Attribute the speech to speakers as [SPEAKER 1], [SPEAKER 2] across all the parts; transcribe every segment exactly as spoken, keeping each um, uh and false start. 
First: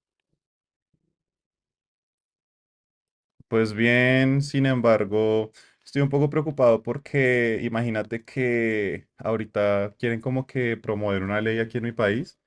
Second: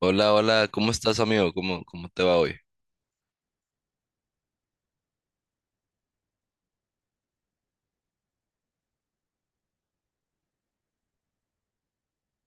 [SPEAKER 1] Hola, hola, ¿cómo estás, amigo? ¿Cómo, cómo te va hoy?
[SPEAKER 2] Pues bien, sin embargo, estoy un poco preocupado porque imagínate que ahorita quieren como que promover una ley aquí en mi país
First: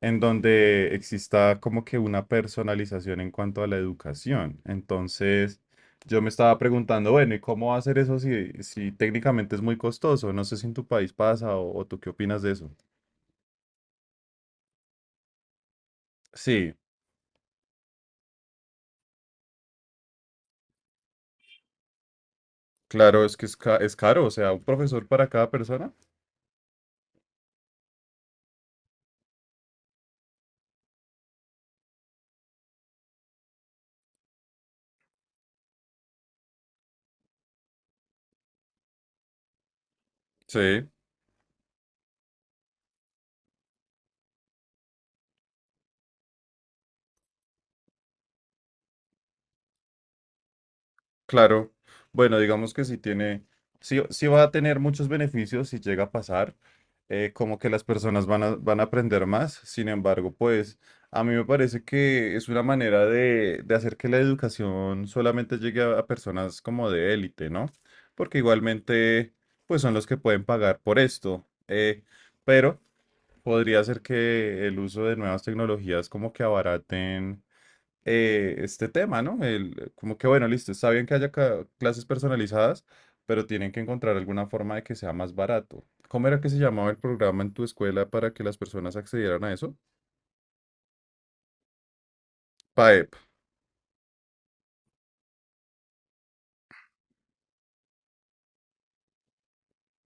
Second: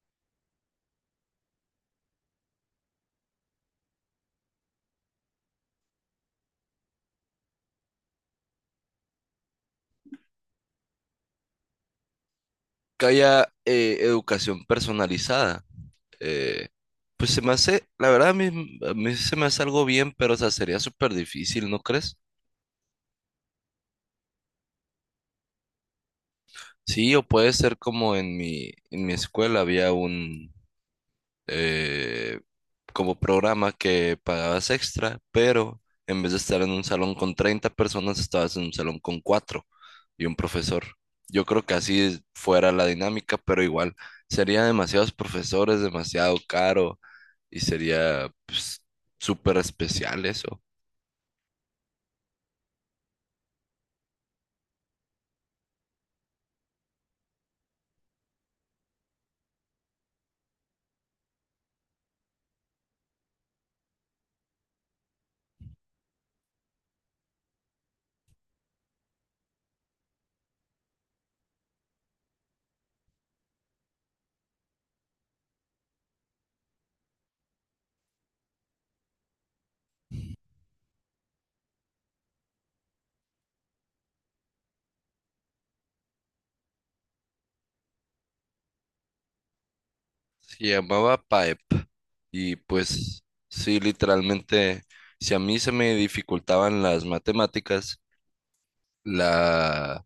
[SPEAKER 2] en donde exista como que una personalización en cuanto a la educación. Entonces, yo me estaba preguntando, bueno, ¿y cómo hacer eso si, si técnicamente es muy costoso? No sé si en tu país pasa o, o tú qué opinas de eso.
[SPEAKER 1] Que haya eh, educación personalizada. eh,
[SPEAKER 2] Sí,
[SPEAKER 1] pues se me hace, la verdad, a mí, a mí se me hace algo bien, pero o sea, sería súper difícil, ¿no crees?
[SPEAKER 2] claro, es que es, ca- es caro, o sea, un profesor para cada persona.
[SPEAKER 1] Sí, o puede ser como en mi, en mi escuela había un, eh, como programa que pagabas extra, pero en vez de estar en un salón con treinta personas, estabas en un salón con cuatro y un profesor.
[SPEAKER 2] Sí.
[SPEAKER 1] Yo creo que así es- fuera la dinámica, pero igual sería demasiados profesores, demasiado caro y sería pues, súper especial eso.
[SPEAKER 2] Claro, bueno, digamos que sí tiene, sí, sí va a tener muchos beneficios si llega a pasar, eh, como que las personas van a, van a aprender más, sin embargo, pues a mí me parece que es una manera de, de hacer que la educación solamente llegue a, a personas como de élite, ¿no? Porque igualmente, pues son los que pueden pagar por esto, eh, pero podría ser que el uso de nuevas tecnologías como que abaraten eh, este tema, ¿no? El, como que, bueno, listo, está bien que haya ca- clases personalizadas, pero tienen que encontrar alguna forma de que sea más barato. ¿Cómo era que se llamaba el programa en tu escuela para que las personas accedieran a eso?
[SPEAKER 1] Se llamaba PAEP y
[SPEAKER 2] PAEP,
[SPEAKER 1] pues
[SPEAKER 2] o
[SPEAKER 1] sí, literalmente, si a mí se me dificultaban las matemáticas, la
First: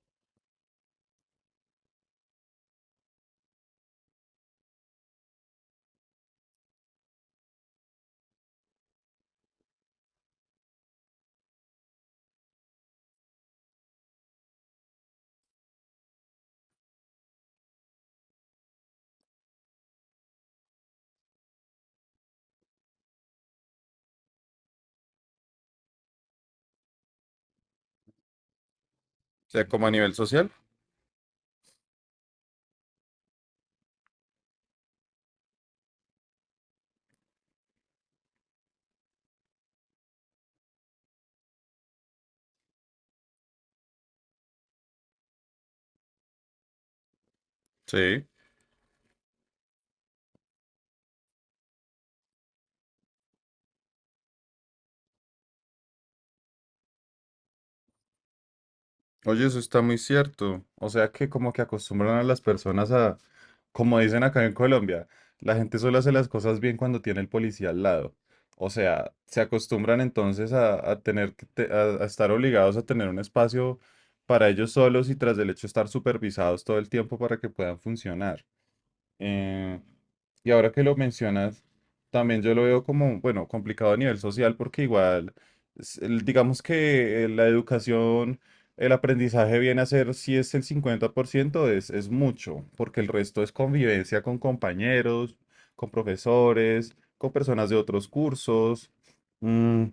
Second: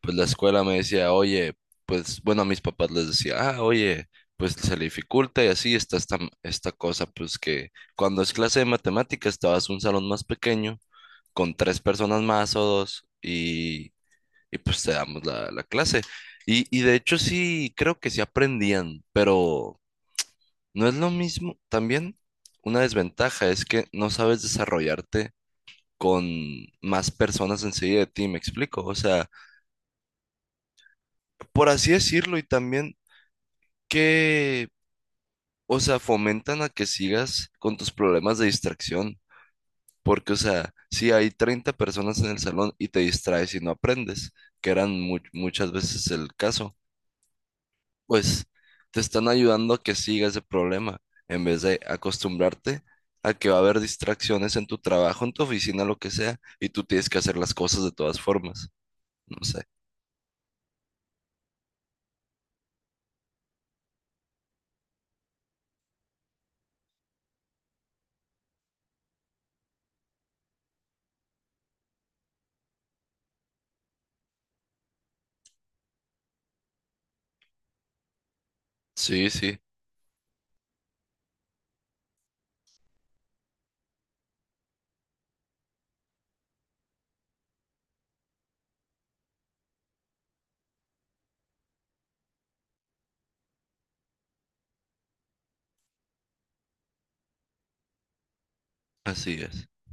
[SPEAKER 1] pues la escuela me decía, oye, pues bueno, a mis papás les decía, ah, oye, pues se le dificulta y así está esta, esta cosa, pues que cuando es clase de matemáticas te vas a un salón más pequeño con tres personas más o dos y, y pues te damos la, la clase. Y, y de hecho sí, creo que sí aprendían, pero no es lo mismo. También una desventaja es que no sabes desarrollarte con más personas enseguida de ti, ¿me explico? O sea,
[SPEAKER 2] sea, como a nivel social.
[SPEAKER 1] por así decirlo, y también que, o sea, fomentan a que sigas con tus problemas de distracción. Porque, o sea, si hay treinta personas en el salón y te distraes y no aprendes, que eran mu- muchas veces el caso,
[SPEAKER 2] Sí.
[SPEAKER 1] pues te están ayudando a que sigas ese problema, en vez de acostumbrarte a que va a haber distracciones en tu trabajo, en tu oficina, lo que sea, y tú tienes que hacer las cosas de todas formas. No
[SPEAKER 2] Oye, eso
[SPEAKER 1] sé.
[SPEAKER 2] está muy cierto. O sea que como que acostumbran a las personas a como dicen acá en Colombia, la gente solo hace las cosas bien cuando tiene el policía al lado. O sea, se acostumbran entonces a, a tener que te- a, a estar obligados a tener un espacio para ellos solos y tras del hecho estar supervisados todo el tiempo para que puedan funcionar.
[SPEAKER 1] Sí, sí,
[SPEAKER 2] Eh, y ahora que lo mencionas, también yo lo veo como, bueno, complicado a nivel social porque igual, es el- digamos que eh, la educación, el aprendizaje viene a ser, si es el cincuenta por ciento es, es mucho, porque el resto es convivencia con compañeros, con profesores, con personas de otros cursos.
[SPEAKER 1] así es.
[SPEAKER 2] Mm,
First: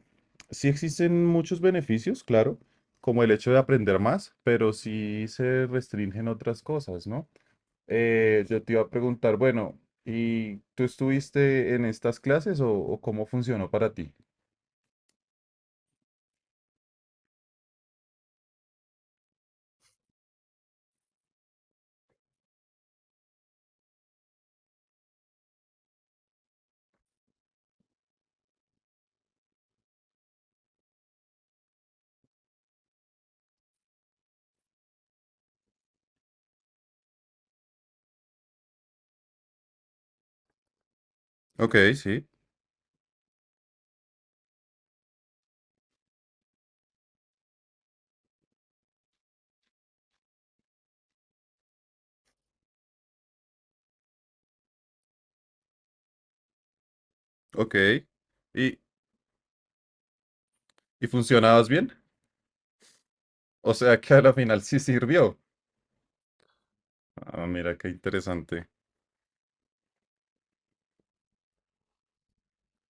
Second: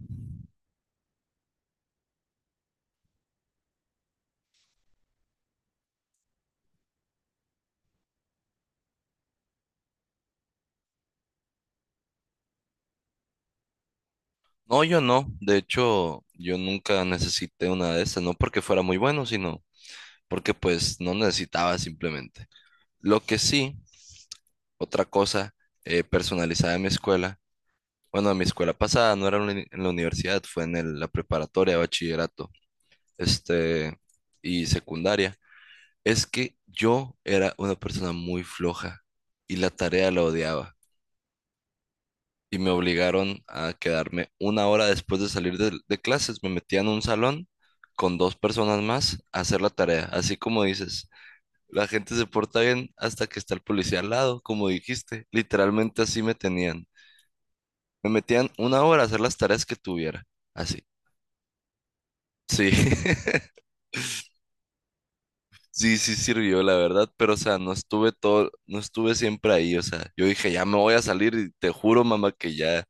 [SPEAKER 2] sí existen muchos beneficios, claro, como el hecho de aprender más, pero sí se restringen otras cosas, ¿no? Eh, yo te iba a preguntar, bueno, ¿y tú estuviste en estas clases o, o cómo funcionó para ti?
[SPEAKER 1] No, yo no. De hecho, yo nunca necesité una de esas, no porque fuera muy bueno, sino porque pues no necesitaba simplemente. Lo que sí, otra cosa eh, personalizada en mi escuela, bueno, en mi escuela pasada no era en la uni- en la universidad, fue en el- la preparatoria, bachillerato, este, y secundaria, es que yo era una persona muy floja y la tarea la odiaba.
[SPEAKER 2] Ok, sí,
[SPEAKER 1] Y me obligaron a quedarme una hora después de salir de, de clases. Me metía en un salón con dos personas más a hacer la tarea. Así como dices, la gente se porta bien hasta que está el policía al lado, como dijiste. Literalmente así me tenían.
[SPEAKER 2] ok.
[SPEAKER 1] Me metían
[SPEAKER 2] ¿Y,
[SPEAKER 1] una hora a hacer las tareas que tuviera. Así.
[SPEAKER 2] y funcionabas bien?
[SPEAKER 1] Sí,
[SPEAKER 2] O sea que a la final sí sirvió.
[SPEAKER 1] sí, sí sirvió, la verdad, pero o
[SPEAKER 2] Ah,
[SPEAKER 1] sea, no
[SPEAKER 2] mira qué
[SPEAKER 1] estuve todo,
[SPEAKER 2] interesante.
[SPEAKER 1] no estuve siempre ahí, o sea, yo dije, ya me voy a salir y te juro, mamá, que ya,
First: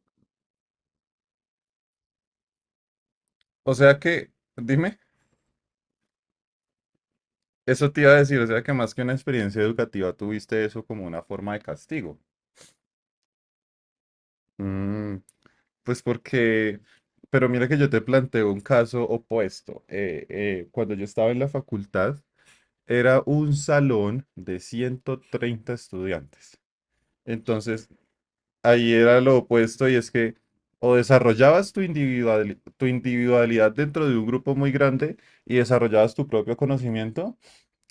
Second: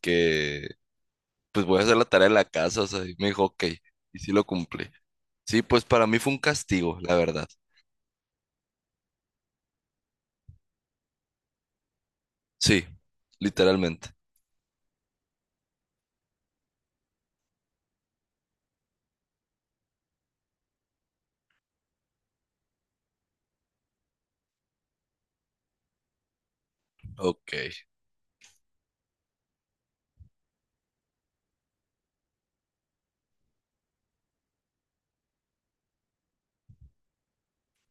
[SPEAKER 1] que pues voy a hacer la tarea de la casa, o sea, y me dijo, ok,
[SPEAKER 2] O sea
[SPEAKER 1] y sí
[SPEAKER 2] que,
[SPEAKER 1] lo cumplí.
[SPEAKER 2] dime,
[SPEAKER 1] Sí, pues para mí fue un castigo, la verdad.
[SPEAKER 2] eso te iba a decir, o sea que más que una experiencia educativa tuviste eso como una forma de castigo.
[SPEAKER 1] Sí, literalmente.
[SPEAKER 2] Mm, pues porque, pero mira que yo te planteo un caso opuesto. Eh, eh, cuando yo estaba en la facultad, era un salón de ciento treinta estudiantes.
[SPEAKER 1] Ok,
[SPEAKER 2] Entonces, ahí era lo opuesto y es que o desarrollabas tu individuali- tu individualidad dentro de un grupo muy grande y desarrollabas tu propio conocimiento,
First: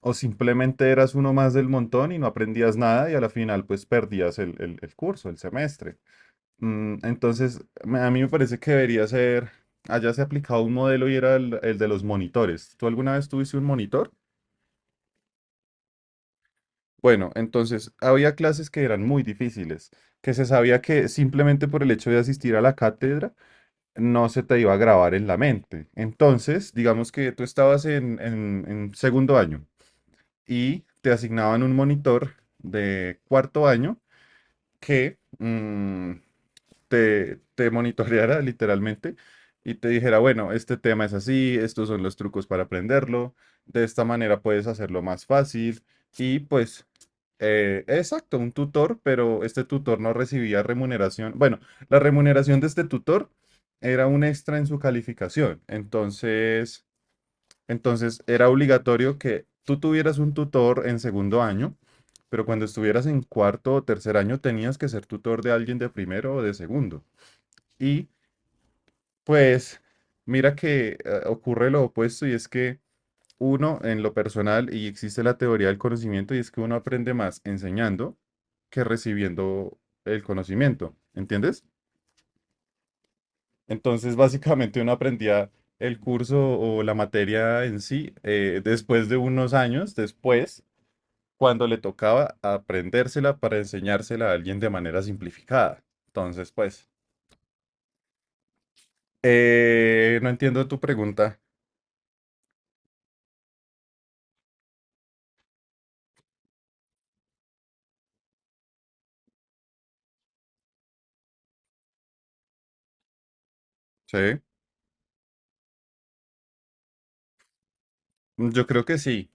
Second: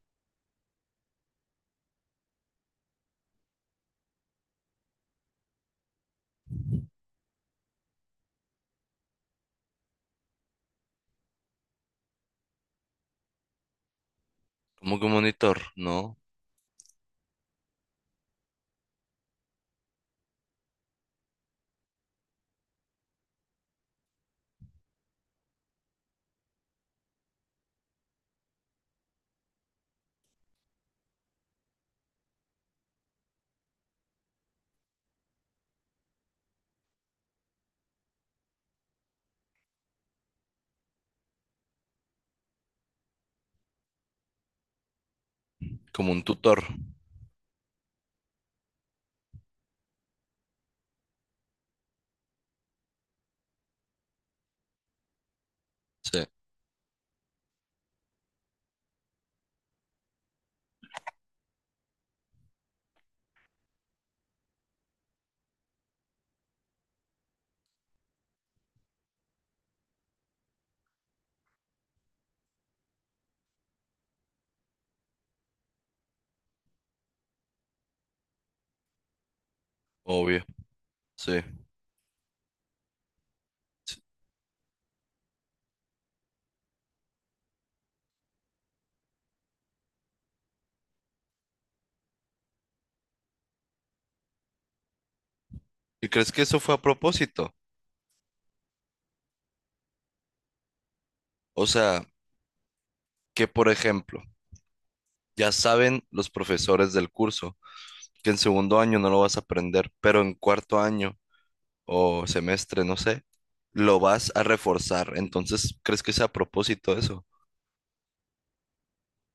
[SPEAKER 2] o simplemente eras uno más del montón y no aprendías nada y a la final pues perdías el, el- el curso, el semestre. Mm, entonces, me- a mí me parece que debería ser, allá se ha aplicado un modelo y era el, el de los monitores. ¿Tú alguna vez tuviste un monitor?
[SPEAKER 1] como que un monitor, ¿no?
[SPEAKER 2] Bueno, entonces había clases que eran muy difíciles, que se sabía que simplemente por el hecho de asistir a la cátedra no se te iba a grabar en la mente. Entonces, digamos que tú estabas en, en- en segundo año y te asignaban un monitor de cuarto año que, mm, te, te monitoreara literalmente y te dijera, bueno, este tema es así, estos son los trucos para aprenderlo, de esta manera puedes hacerlo más fácil
[SPEAKER 1] Como un
[SPEAKER 2] y
[SPEAKER 1] tutor.
[SPEAKER 2] pues, eh, exacto, un tutor, pero este tutor no recibía remuneración. Bueno, la remuneración de este tutor era un extra en su calificación,
[SPEAKER 1] Sí,
[SPEAKER 2] entonces, entonces era obligatorio que tú tuvieras un tutor en segundo año. Pero cuando estuvieras en cuarto o tercer año tenías que ser tutor de alguien de primero o de segundo. Y pues mira que eh, ocurre lo opuesto y es que uno en lo personal, y existe la teoría del conocimiento, y es que uno aprende más enseñando que recibiendo el
[SPEAKER 1] obvio,
[SPEAKER 2] conocimiento,
[SPEAKER 1] sí.
[SPEAKER 2] ¿entiendes?
[SPEAKER 1] Sí.
[SPEAKER 2] Entonces básicamente uno aprendía el curso o la materia en sí eh, después de unos años, después, cuando le tocaba aprendérsela para enseñársela a alguien de manera simplificada.
[SPEAKER 1] ¿Y crees que
[SPEAKER 2] Entonces,
[SPEAKER 1] eso fue a
[SPEAKER 2] pues,
[SPEAKER 1] propósito?
[SPEAKER 2] eh, no entiendo tu pregunta,
[SPEAKER 1] O sea, que por ejemplo, ya saben los profesores del curso que en segundo año no lo vas a aprender, pero en cuarto año o semestre, no sé, lo
[SPEAKER 2] ¿sí?
[SPEAKER 1] vas a reforzar. Entonces, ¿crees que sea a propósito eso?
[SPEAKER 2] Mm, yo creo que sí.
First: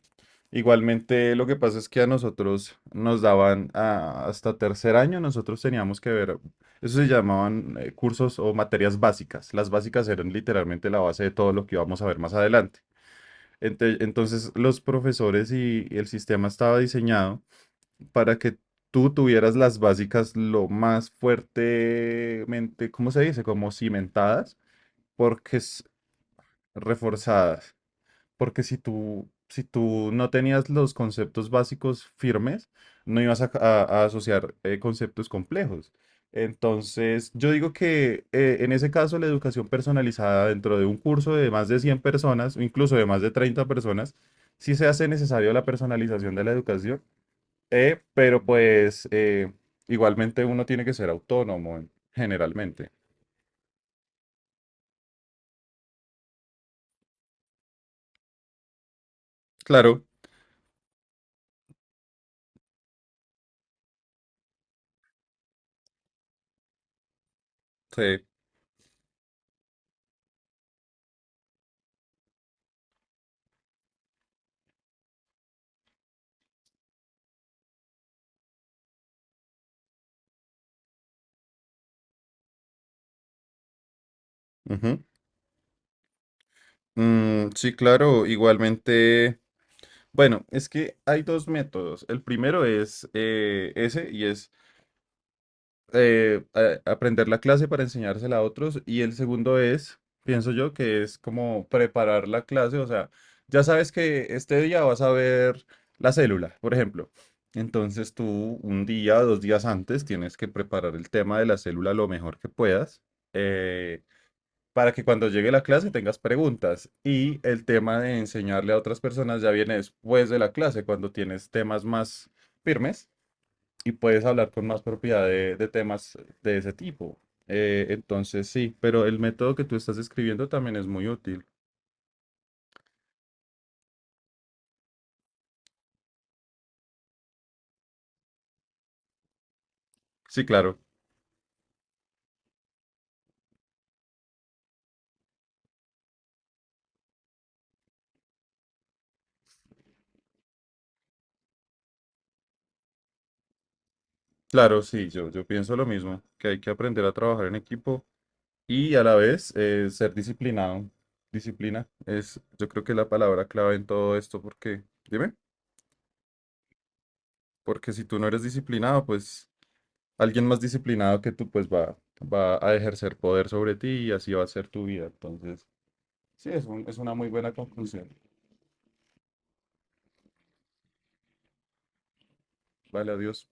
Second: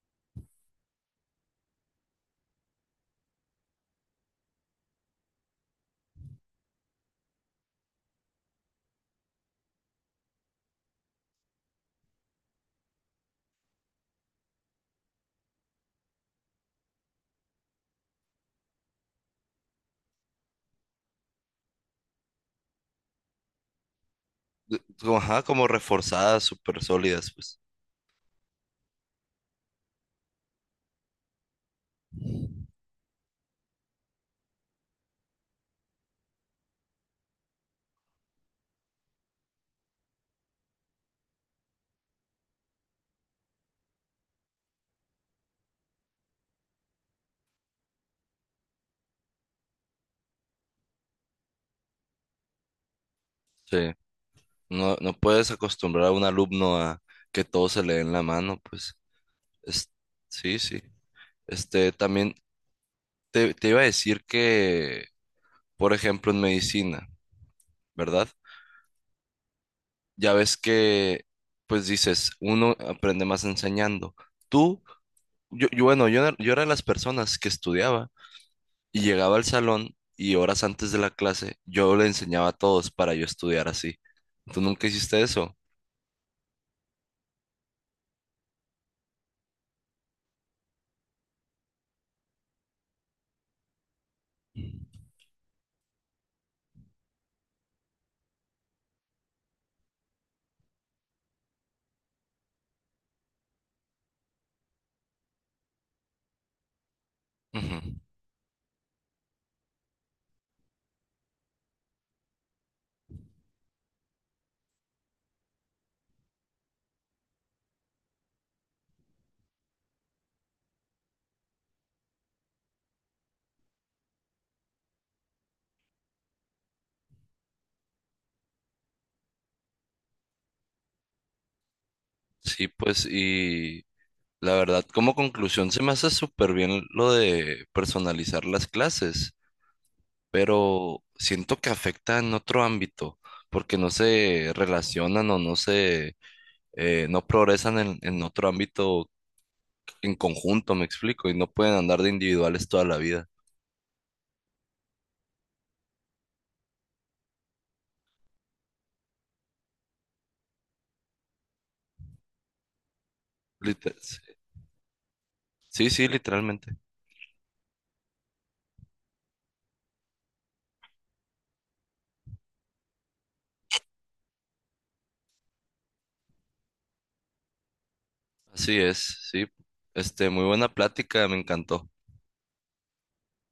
[SPEAKER 2] Igualmente, lo que pasa es que a nosotros nos daban ah, hasta tercer año, nosotros teníamos que ver, eso se llamaban eh, cursos o materias básicas. Las básicas eran literalmente la base de todo lo que íbamos a ver más adelante. Ente- Entonces, los profesores y el sistema estaba diseñado para que tú tuvieras las básicas lo más fuertemente, ¿cómo se dice? Como cimentadas,
[SPEAKER 1] Como, ajá,
[SPEAKER 2] porque
[SPEAKER 1] como
[SPEAKER 2] es
[SPEAKER 1] reforzadas, súper sólidas, pues.
[SPEAKER 2] reforzadas porque si tú, si tú no tenías los conceptos básicos firmes, no ibas a, a- a asociar eh, conceptos complejos. Entonces, yo digo que eh, en ese caso la educación personalizada dentro de un curso de más de cien personas, o incluso de más de treinta personas, sí se hace necesario la personalización de la educación, eh, pero pues eh, igualmente uno tiene que ser autónomo en- generalmente.
[SPEAKER 1] Sí. No, no puedes acostumbrar a un alumno a que todo se le dé en la mano, pues. Es,
[SPEAKER 2] Claro,
[SPEAKER 1] sí, sí. Este, también te, te iba a decir que, por ejemplo, en medicina,
[SPEAKER 2] sí.
[SPEAKER 1] ¿verdad? Ya ves que, pues dices, uno aprende más enseñando. Tú, yo, yo, bueno, yo, era- yo era de las personas que estudiaba y llegaba al salón y horas antes de la clase yo le enseñaba a todos para yo estudiar así. ¿Tú nunca
[SPEAKER 2] Ujú.
[SPEAKER 1] hiciste eso?
[SPEAKER 2] Mm, sí, claro, igualmente. Bueno, es que hay dos métodos. El primero es eh, ese y es eh, a- aprender la clase para enseñársela a otros. Y el segundo es, pienso yo, que es como preparar la clase. O sea, ya sabes que este día vas a ver la célula, por ejemplo.
[SPEAKER 1] Ujú.
[SPEAKER 2] Entonces tú un día, dos días antes, tienes que preparar el tema de la célula lo mejor que puedas. eh, para que cuando llegue la clase tengas preguntas. Y el tema de enseñarle a otras personas ya viene después de la clase, cuando tienes temas más firmes y puedes hablar con más propiedad de, de temas de ese tipo. Eh, entonces, sí, pero el método que tú estás escribiendo también es muy útil.
[SPEAKER 1] Sí, pues, y la verdad, como conclusión, se me hace súper bien lo de personalizar las clases,
[SPEAKER 2] Sí, claro,
[SPEAKER 1] pero siento que afecta en otro ámbito, porque no se relacionan o no se, eh, no progresan en, en otro ámbito en conjunto, me explico, y no pueden andar de individuales toda la vida.
[SPEAKER 2] claro, sí, yo, yo pienso lo mismo, que hay que aprender a trabajar en equipo y a la vez eh, ser disciplinado. Disciplina es, yo creo que es la palabra clave en todo
[SPEAKER 1] Liter-
[SPEAKER 2] esto, porque, dime,
[SPEAKER 1] sí, sí, literalmente.
[SPEAKER 2] porque si tú no eres disciplinado, pues alguien más disciplinado que tú, pues va, va a ejercer poder sobre ti y así va a ser tu vida. Entonces, sí, es un- es una muy buena conclusión.
[SPEAKER 1] Así es, sí. Este, muy buena plática, me encantó.
[SPEAKER 2] Vale, adiós.